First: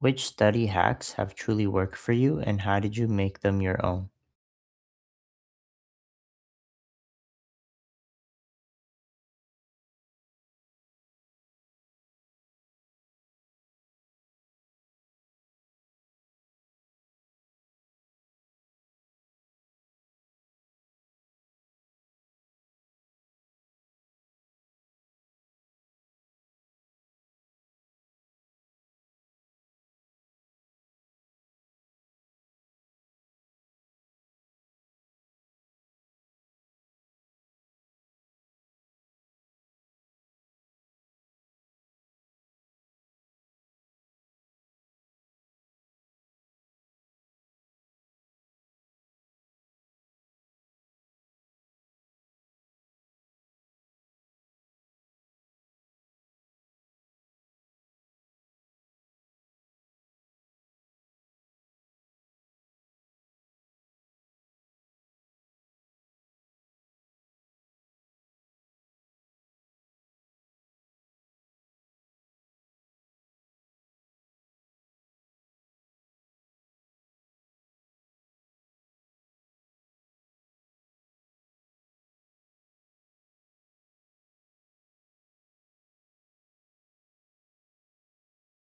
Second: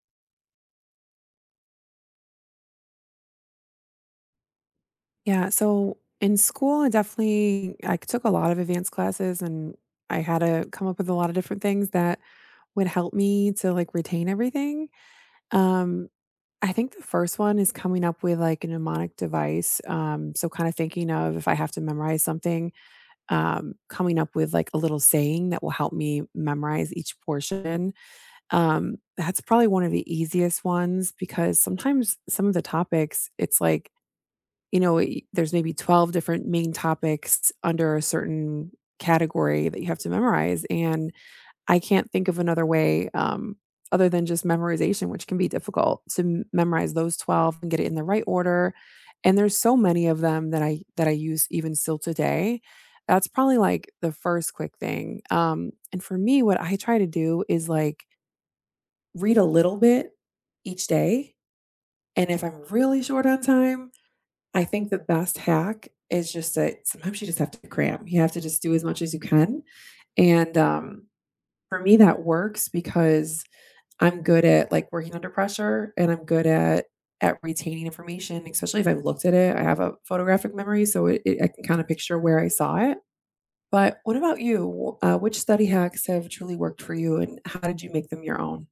Which study hacks have truly worked for you and how did you make them your own? Yeah, so in school, I definitely I took a lot of advanced classes and I had to come up with a lot of different things that would help me to like retain everything. Um, I think the first one is coming up with like a mnemonic device. So kind of thinking of if I have to memorize something, coming up with like a little saying that will help me memorize each portion. That's probably one of the easiest ones because sometimes some of the topics, it's like you know, y there's maybe 12 different main topics under a certain category that you have to memorize, and I can't think of another way, other than just memorization, which can be difficult to m memorize those 12 and get it in the right order, and there's so many of them that I use even still today. That's probably, like, the first quick thing, and for me, what I try to do is, like, read a little bit each day, and if I'm really short on time I think the best hack is just that sometimes you just have to cram. You have to just do as much as you can, and for me, that works because I'm good at, like, working under pressure, and I'm good at retaining information, especially if I've looked at it. I have a photographic memory, so it I can kinda picture where I saw it. But what about you? Which study hacks have truly worked for you, and how did you make them your own?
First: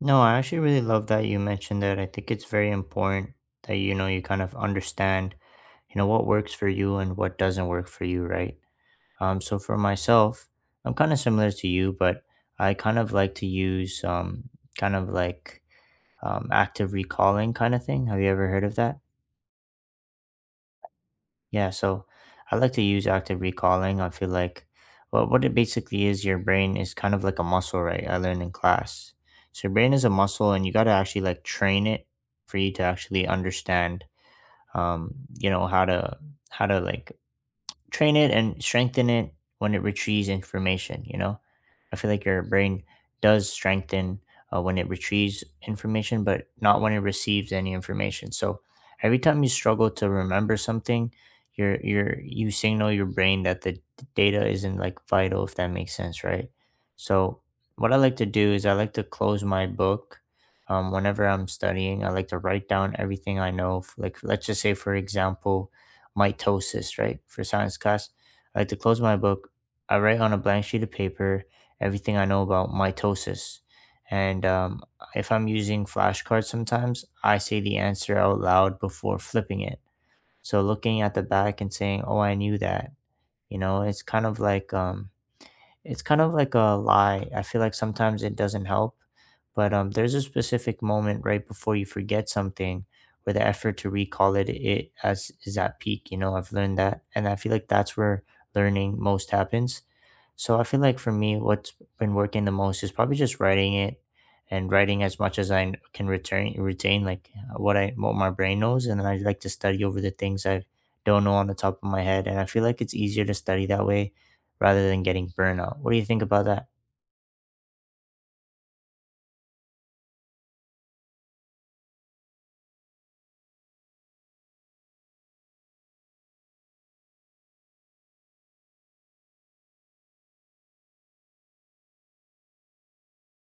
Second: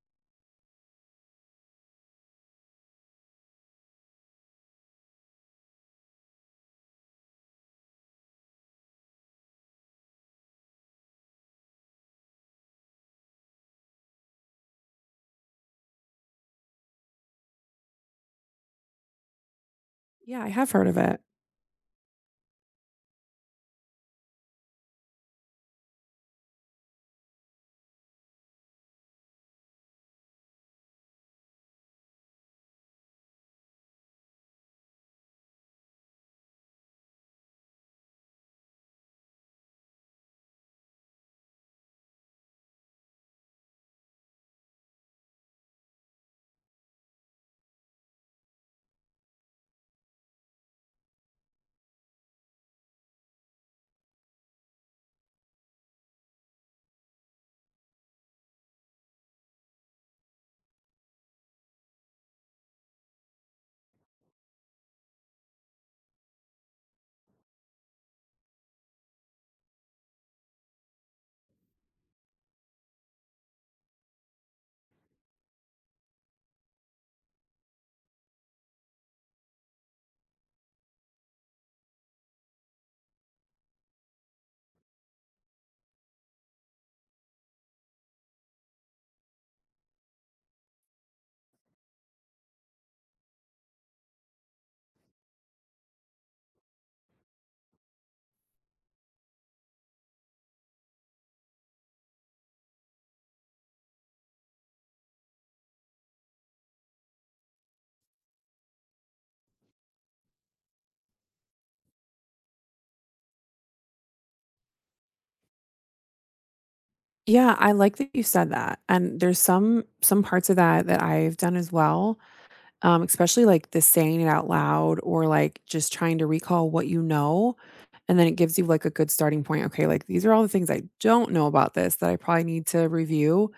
No, I actually really love that you mentioned that. I think it's very important that you kind of understand, what works for you and what doesn't work for you, right? So for myself, I'm kind of similar to you, but I kind of like to use kind of like active recalling kind of thing. Have you ever heard of that? Yeah, I have heard of it. Yeah, so I like to use active recalling. I feel like, well, what it basically is, your brain is kind of like a muscle, right? I learned in class. So your brain is a muscle, and you got to actually like train it for you to actually understand, um, how to like train it and strengthen it when it retrieves information, you know? I feel like your brain does strengthen when it retrieves information, but not when it receives any information. So every time you struggle to remember something, you signal your brain that the data isn't like vital, if that makes sense, right? So what I like to do is I like to close my book whenever I'm studying. I like to write down everything I know. Like, let's just say, for example, mitosis, right? For science class. I like to close my book. I write on a blank sheet of paper everything I know about mitosis. And if I'm using flashcards sometimes, I say the answer out loud before flipping it. So looking at the back and saying, oh, I knew that, you know, it's kind of like um, it's kind of like a lie. I feel like sometimes it doesn't help, but there's a specific moment right before you forget something where the effort to recall it as is at peak. I've learned that, and I feel like that's where learning most happens. So I feel like for me, what's been working the most is probably just writing it and writing as much as I can return retain like what I what my brain knows, and then I like to study over the things I don't know on the top of my head, and I feel like it's easier to study that way rather than getting burnout. What do you think about that? Yeah, I like that you said that. And there's some parts of that that I've done as well. Especially like the saying it out loud or like just trying to recall what you know. And then it gives you like a good starting point. Okay, like these are all the things I don't know about this that I probably need to review.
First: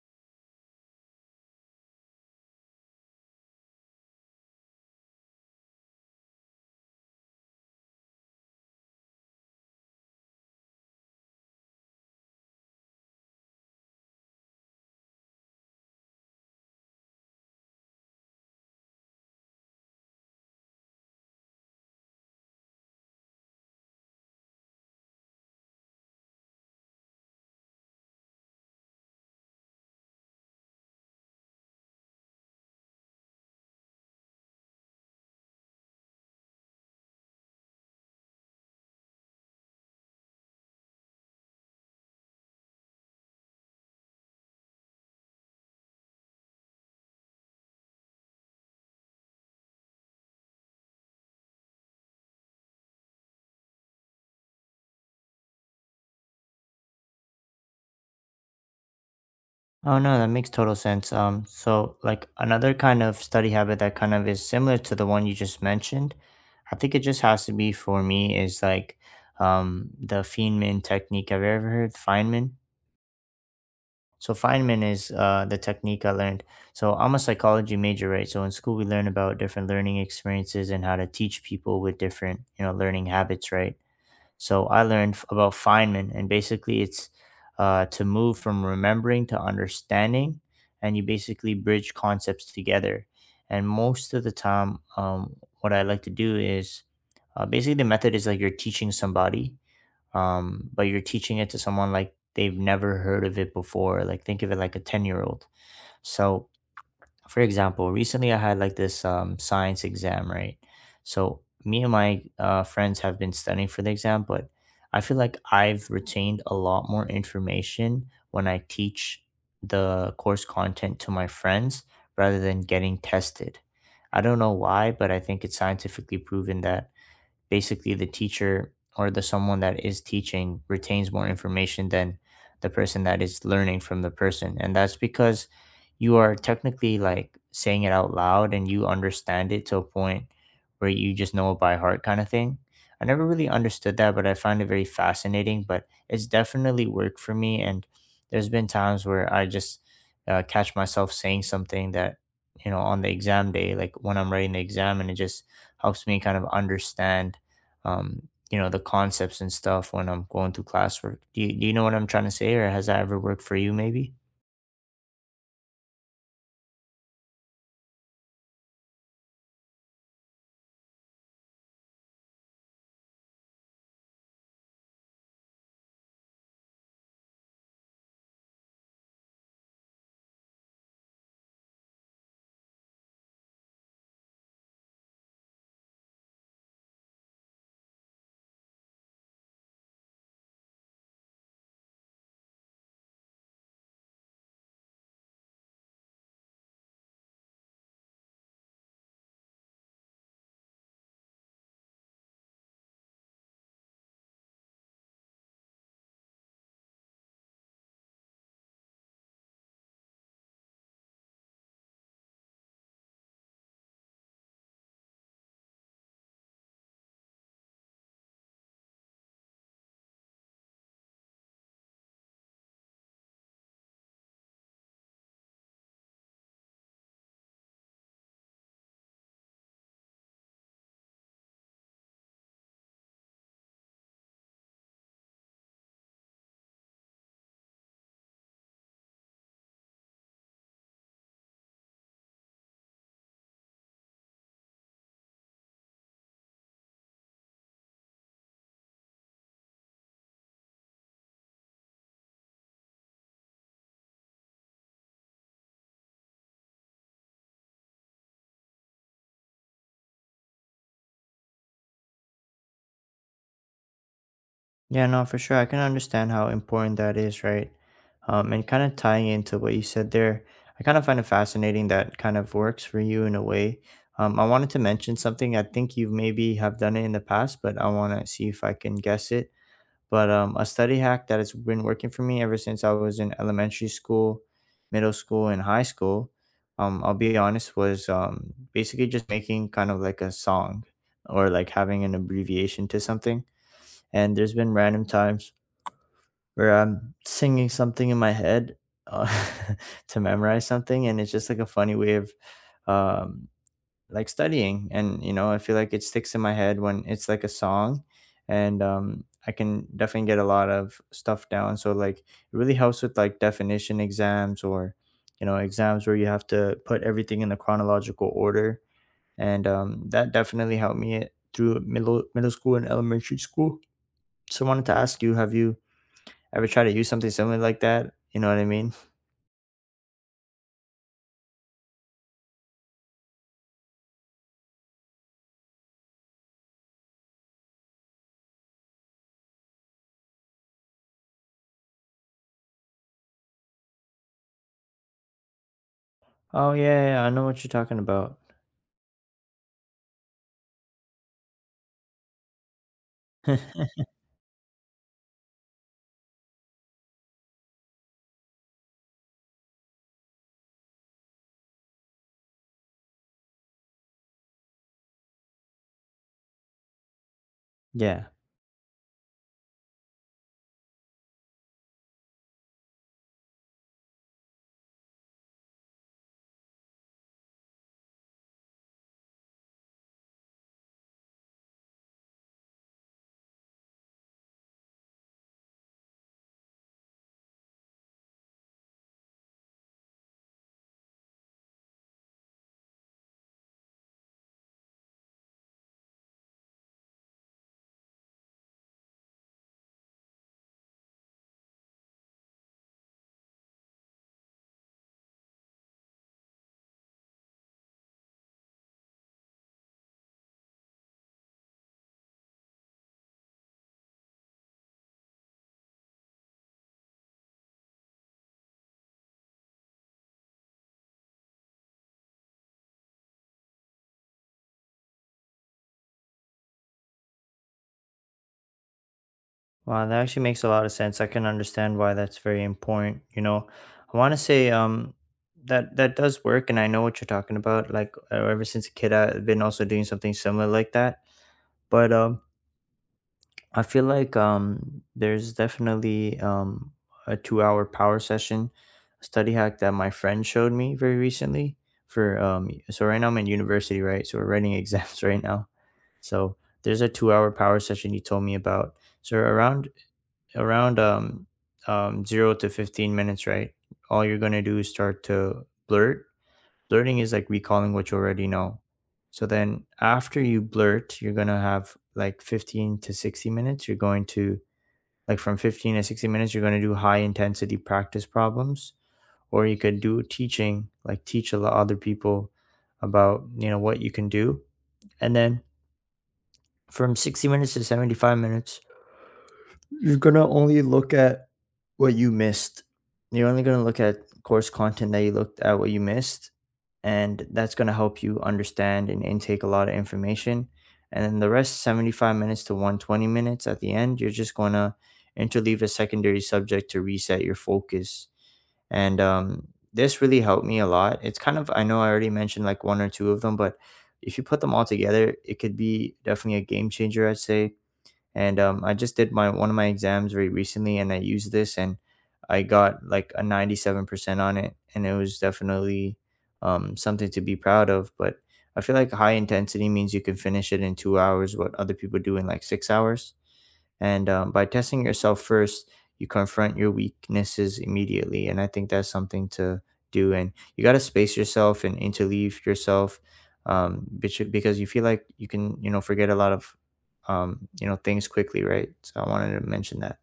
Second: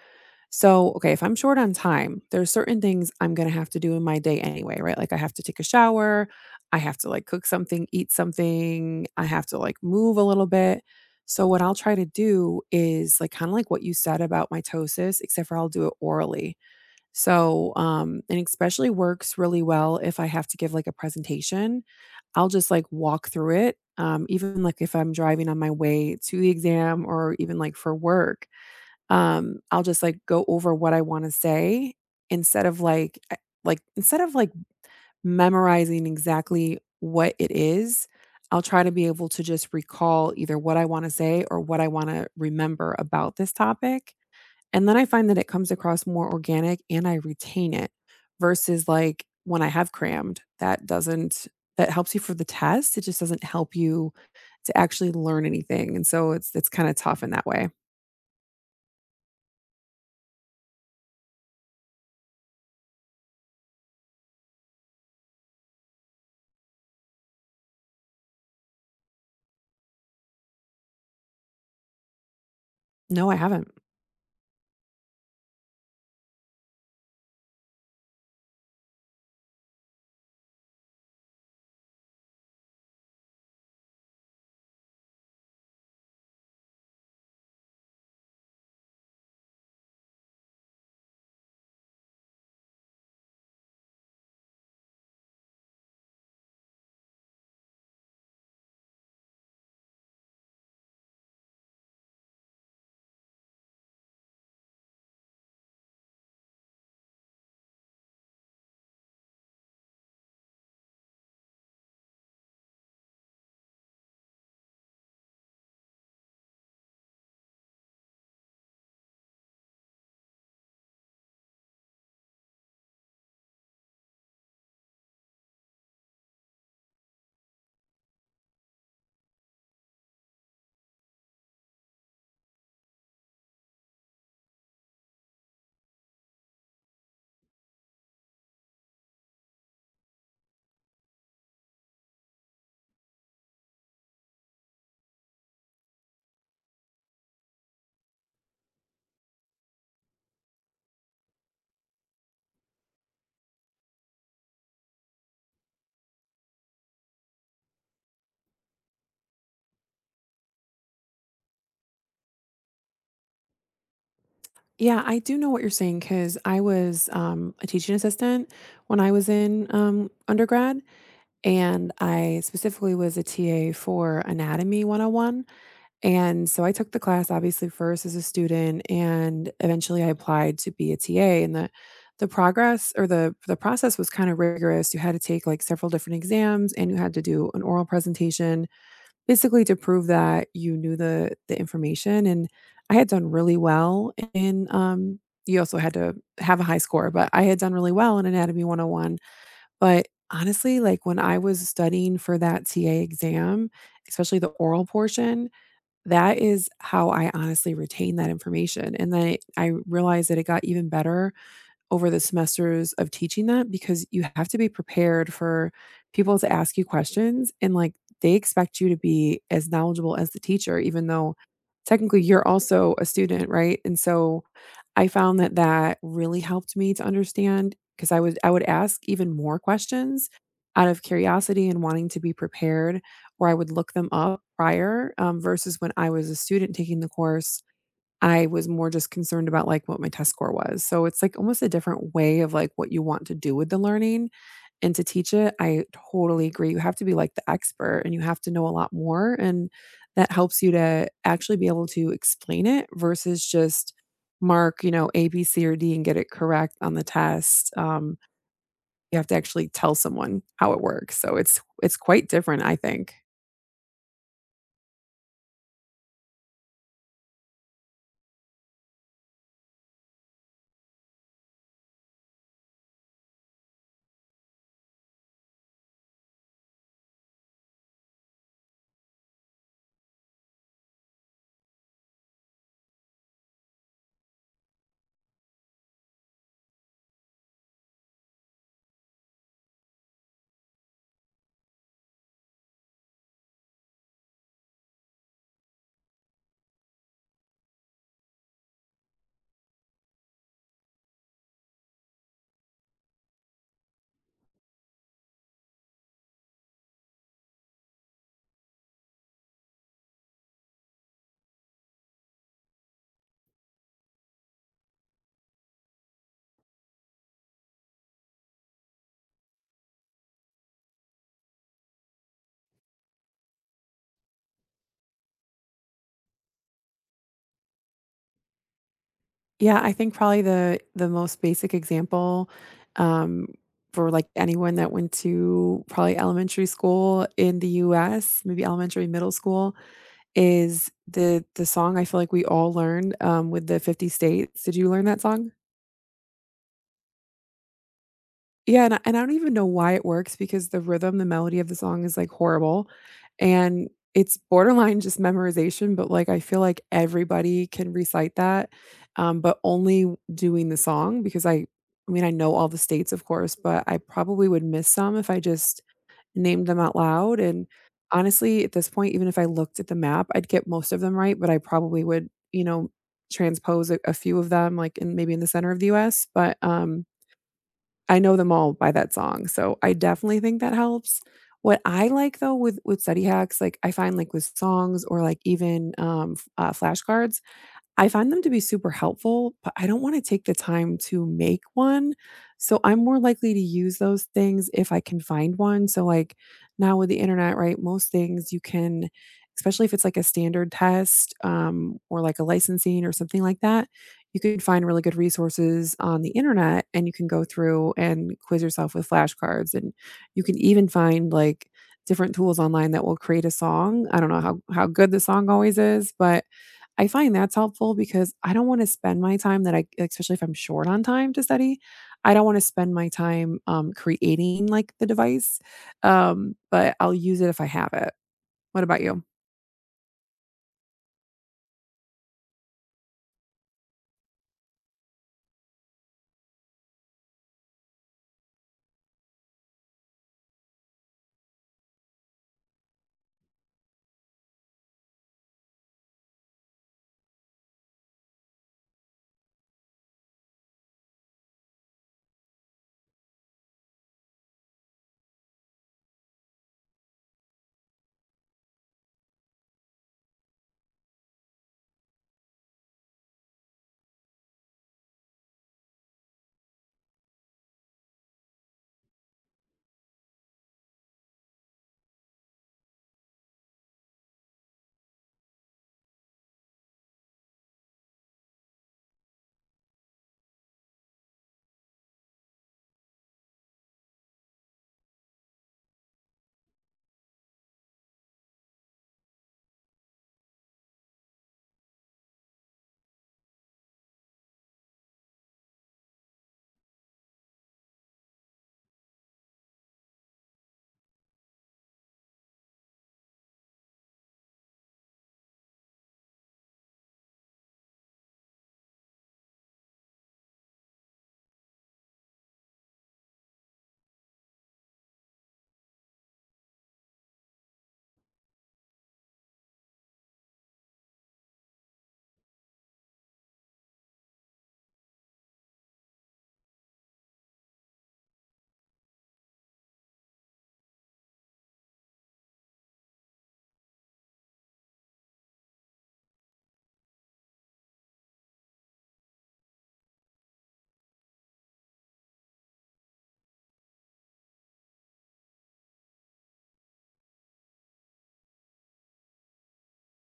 So, okay, if I'm short on time, there's certain things I'm going to have to do in my day anyway, right? Like I have to take a shower, I have to like cook something, eat something, I have to like move a little bit. So, what I'll try to do is like kind of like what you said about mitosis, except for I'll do it orally. And especially works really well if I have to give like a presentation. I'll just like walk through it, even like if I'm driving on my way to the exam or even like for work. I'll just like go over what I want to say instead of like I- instead of like memorizing exactly what it is, I'll try to be able to just recall either what I want to say or what I want to remember about this topic, and then I find that it comes across more organic and I retain it versus like when I have crammed, that doesn't that helps you for the test. It just doesn't help you to actually learn anything. And so it's kind of tough in that way. Oh no, that makes total sense. So like another kind of study habit that kind of is similar to the one you just mentioned, I think it just has to be for me is like the Feynman technique. Have you ever heard Feynman? No, I haven't. So Feynman is the technique I learned. So I'm a psychology major, right? So in school we learn about different learning experiences and how to teach people with different, learning habits, right? So I learned about Feynman, and basically it's to move from remembering to understanding, and you basically bridge concepts together. And most of the time, what I like to do is basically the method is like you're teaching somebody, but you're teaching it to someone like they've never heard of it before. Like think of it like a 10-year-old. So for example, recently I had like this science exam, right? So me and my friends have been studying for the exam, but I feel like I've retained a lot more information when I teach the course content to my friends rather than getting tested. I don't know why, but I think it's scientifically proven that basically the teacher or the someone that is teaching retains more information than the person that is learning from the person, and that's because you are technically like saying it out loud and you understand it to a point where you just know it by heart kind of thing. I never really understood that, but I find it very fascinating, but it's definitely worked for me, and there's been times where I just catch myself saying something that on the exam day, like when I'm writing the exam, and it just helps me kind of understand um, the concepts and stuff when I'm going through classwork. Do you know what I'm trying to say, or has that ever worked for you, maybe? Yeah, I do know what you're saying because I was a teaching assistant when I was in undergrad, and I specifically was a TA for Anatomy 101. And so I took the class obviously first as a student and eventually I applied to be a TA, and the progress or the process was kind of rigorous. You had to take like several different exams and you had to do an oral presentation basically to prove that you knew the information, and I had done really well in you also had to have a high score, but I had done really well in anatomy 101. But honestly, like when I was studying for that TA exam, especially the oral portion, that is how I honestly retain that information, and then I realized that it got even better over the semesters of teaching that because you have to be prepared for people to ask you questions and, like, they expect you to be as knowledgeable as the teacher even though technically you're also a student, right? And so I found that that really helped me to understand because I would ask even more questions out of curiosity and wanting to be prepared, or I would look them up prior, versus when I was a student taking the course, I was more just concerned about, like, what my test score was. So it's, like, almost a different way of, like, what you want to do with the learning. And to teach it, I totally agree. You have to be like the expert and you have to know a lot more. And that helps you to actually be able to explain it versus just mark, you know, A, B, C, or D and get it correct on the test. You have to actually tell someone how it works. So it's quite different, I think. Yeah, no, for sure. I can understand how important that is, right? And kind of tying into what you said there, I kind of find it fascinating that kind of works for you in a way. I wanted to mention something. I think you maybe have done it in the past, but I want to see if I can guess it. But a study hack that has been working for me ever since I was in elementary school, middle school, and high school, I'll be honest, was basically just making kind of like a song or like having an abbreviation to something. And there's been random times where I'm singing something in my head uh, to memorize something, and it's just like a funny way of um, like studying, and I feel like it sticks in my head when it's like a song. And I can definitely get a lot of stuff down, so like it really helps with like definition exams or exams where you have to put everything in the chronological order. And that definitely helped me through middle school and elementary school. So I wanted to ask you, have you ever tried to use something similar like that, you know what I mean? Yeah, I think probably the most basic example um, for like anyone that went to probably elementary school in the US, maybe elementary, middle school, is the song I feel like we all learned, with the 50 states. Did you learn that song? Oh yeah, yeah, I know what you're talking about. Yeah, and I don't even know why it works because the rhythm, the melody of the song is, like, horrible, and it's borderline just memorization, but, like, I feel like everybody can recite that, but only doing the song because I mean, I know all the states, of course, but I probably would miss some if I just named them out loud, and Yeah. honestly, at this point, even if I looked at the map, I'd get most of them right, but I probably would, you know, transpose a few of them, like, in maybe in the center of the US, but I know them all by that song, so I definitely think that helps. What I like, though, with study hacks, like, I find, like, with songs or, like, even, f flashcards I find them to be super helpful, but I don't wanna take the time to make one, so I'm more likely to use those things if I can find one, so, like, now with the internet, right, most things you can especially if it's, like, a standard test, or, like, a licensing or something like that, you can find really good resources on the internet, and you can go through and quiz yourself with flashcards, and you can even find, like, different tools online that will create a song. I don't know how good the song always is, but I find that's helpful because I don't wanna spend my time that I especially if I'm short on time to study, I don't wanna spend my time, creating, like, the device, but I'll use it if I have it. What about you? Wow, that actually makes a lot of sense. I can understand why that's very important. I want to say that that does work, and I know what you're talking about. Like ever since a kid, I've been also doing something similar like that. But I feel like there's definitely a two-hour power session study hack that my friend showed me very recently. For so right now I'm in university, right? So we're writing exams right now. So there's a two-hour power session you told me about. So around 0 to 15 minutes, right? All you're going to do is start to blurt. Blurting is like recalling what you already know. So then after you blurt, you're going to have like 15 to 60 minutes. Like, from 15 to 60 minutes, you're going to do high intensity practice problems. Or you could do teaching, like teach a lot other people about, what you can do. And then from 60 minutes to 75 minutes, you're gonna only look at what you missed. You're only gonna look at course content that you looked at, what you missed, and that's gonna help you understand and intake a lot of information. And then the rest, 75 minutes to 120 minutes at the end, you're just gonna interleave a secondary subject to reset your focus. And this really helped me a lot. It's kind of I know I already mentioned like one or two of them, but if you put them all together, it could be definitely a game changer, I'd say. And I just did my one of my exams very recently, and I used this, and I got like a 97% on it, and it was definitely something to be proud of. But I feel like high intensity means you can finish it in 2 hours what other people do in like 6 hours. And by testing yourself first, you confront your weaknesses immediately. And I think that's something to do. And you got to space yourself and interleave yourself, because you feel like you can, forget a lot of, things quickly, right? So I wanted to mention that.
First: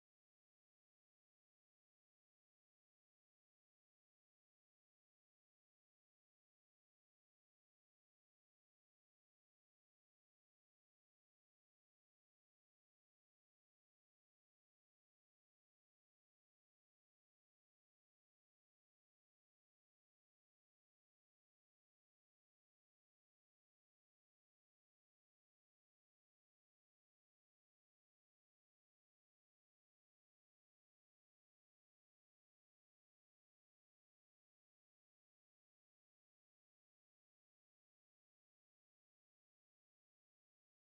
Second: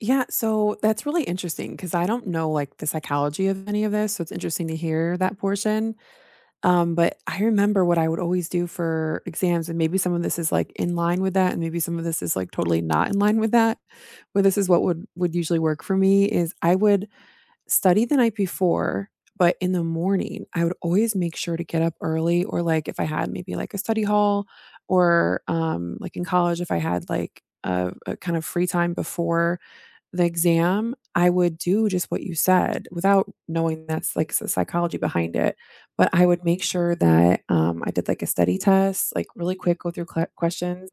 Yeah, so that's really interesting because I don't know, like, the psychology of any of this, so it's interesting to hear that portion, but I remember what I would always do for exams, and maybe some of this is, like, in line with that, and maybe some of this is, like, totally not in line with that, but this is what would usually work for me is I would study the night before, but in the morning, I would always make sure to get up early or, like, if I had maybe, like, a study hall or, like, in college, if I had, like, a kind of free time before the exam, I would do just what you said without knowing that's, like, the psychology behind it, but I would make sure that, I did, like, a study test, like, really quick, go through cla questions,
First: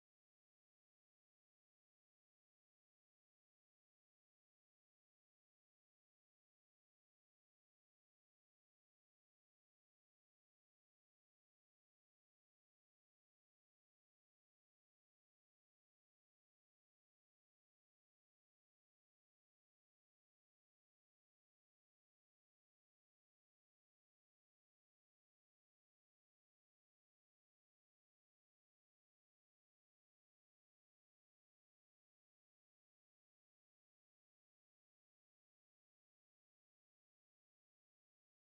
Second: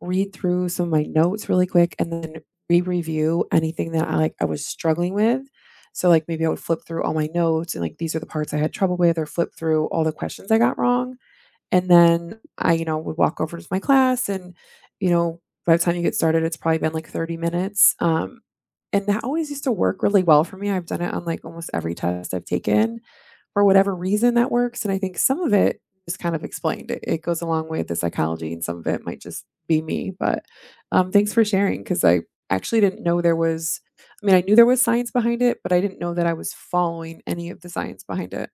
read through some of my notes really quick and then re-review anything that I, like, I was struggling with. So, like, maybe I would flip through all my notes and, like, these are the parts I had trouble with or flip through all the questions I got wrong, and then I, you know, would walk over to my class and, you know, by the time you get started, it's probably been, like, 30 minutes, and that always used to work really well for me. I've done it on, like, almost every test I've taken for whatever reason that works. And I think some of it is kind of explained. It goes along with the psychology, and some of it might just be me. But thanks for sharing because I actually didn't know there was. I mean, I knew there was science behind it, but I didn't know that I was following any of the science behind it.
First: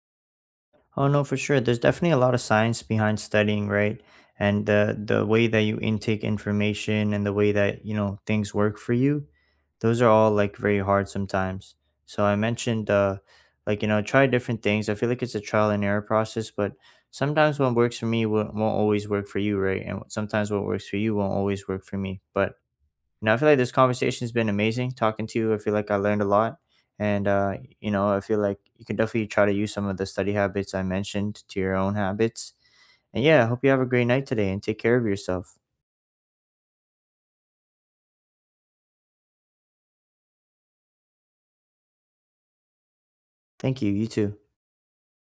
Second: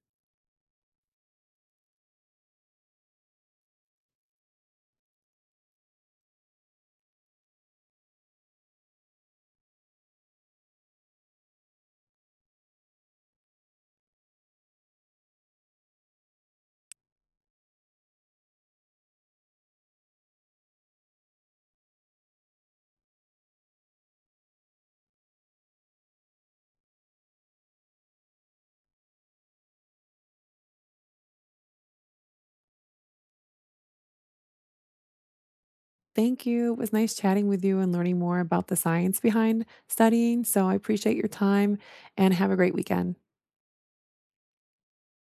Oh no, for sure. There's definitely a lot of science behind studying, right? And the way that you intake information and the way that you know things work for you, those are all like very hard sometimes. So I mentioned, like try different things. I feel like it's a trial and error process, but sometimes what works for me won't always work for you, right? And sometimes what works for you won't always work for me. But and I feel like this conversation has been amazing talking to you. I feel like I learned a lot. And, I feel like you can definitely try to use some of the study habits I mentioned to your own habits. And yeah, I hope you have a great night today and take care of yourself. Thank you. It was nice chatting with you and learning more about the science behind studying. So I appreciate your time and have a great weekend. Thank you. You too.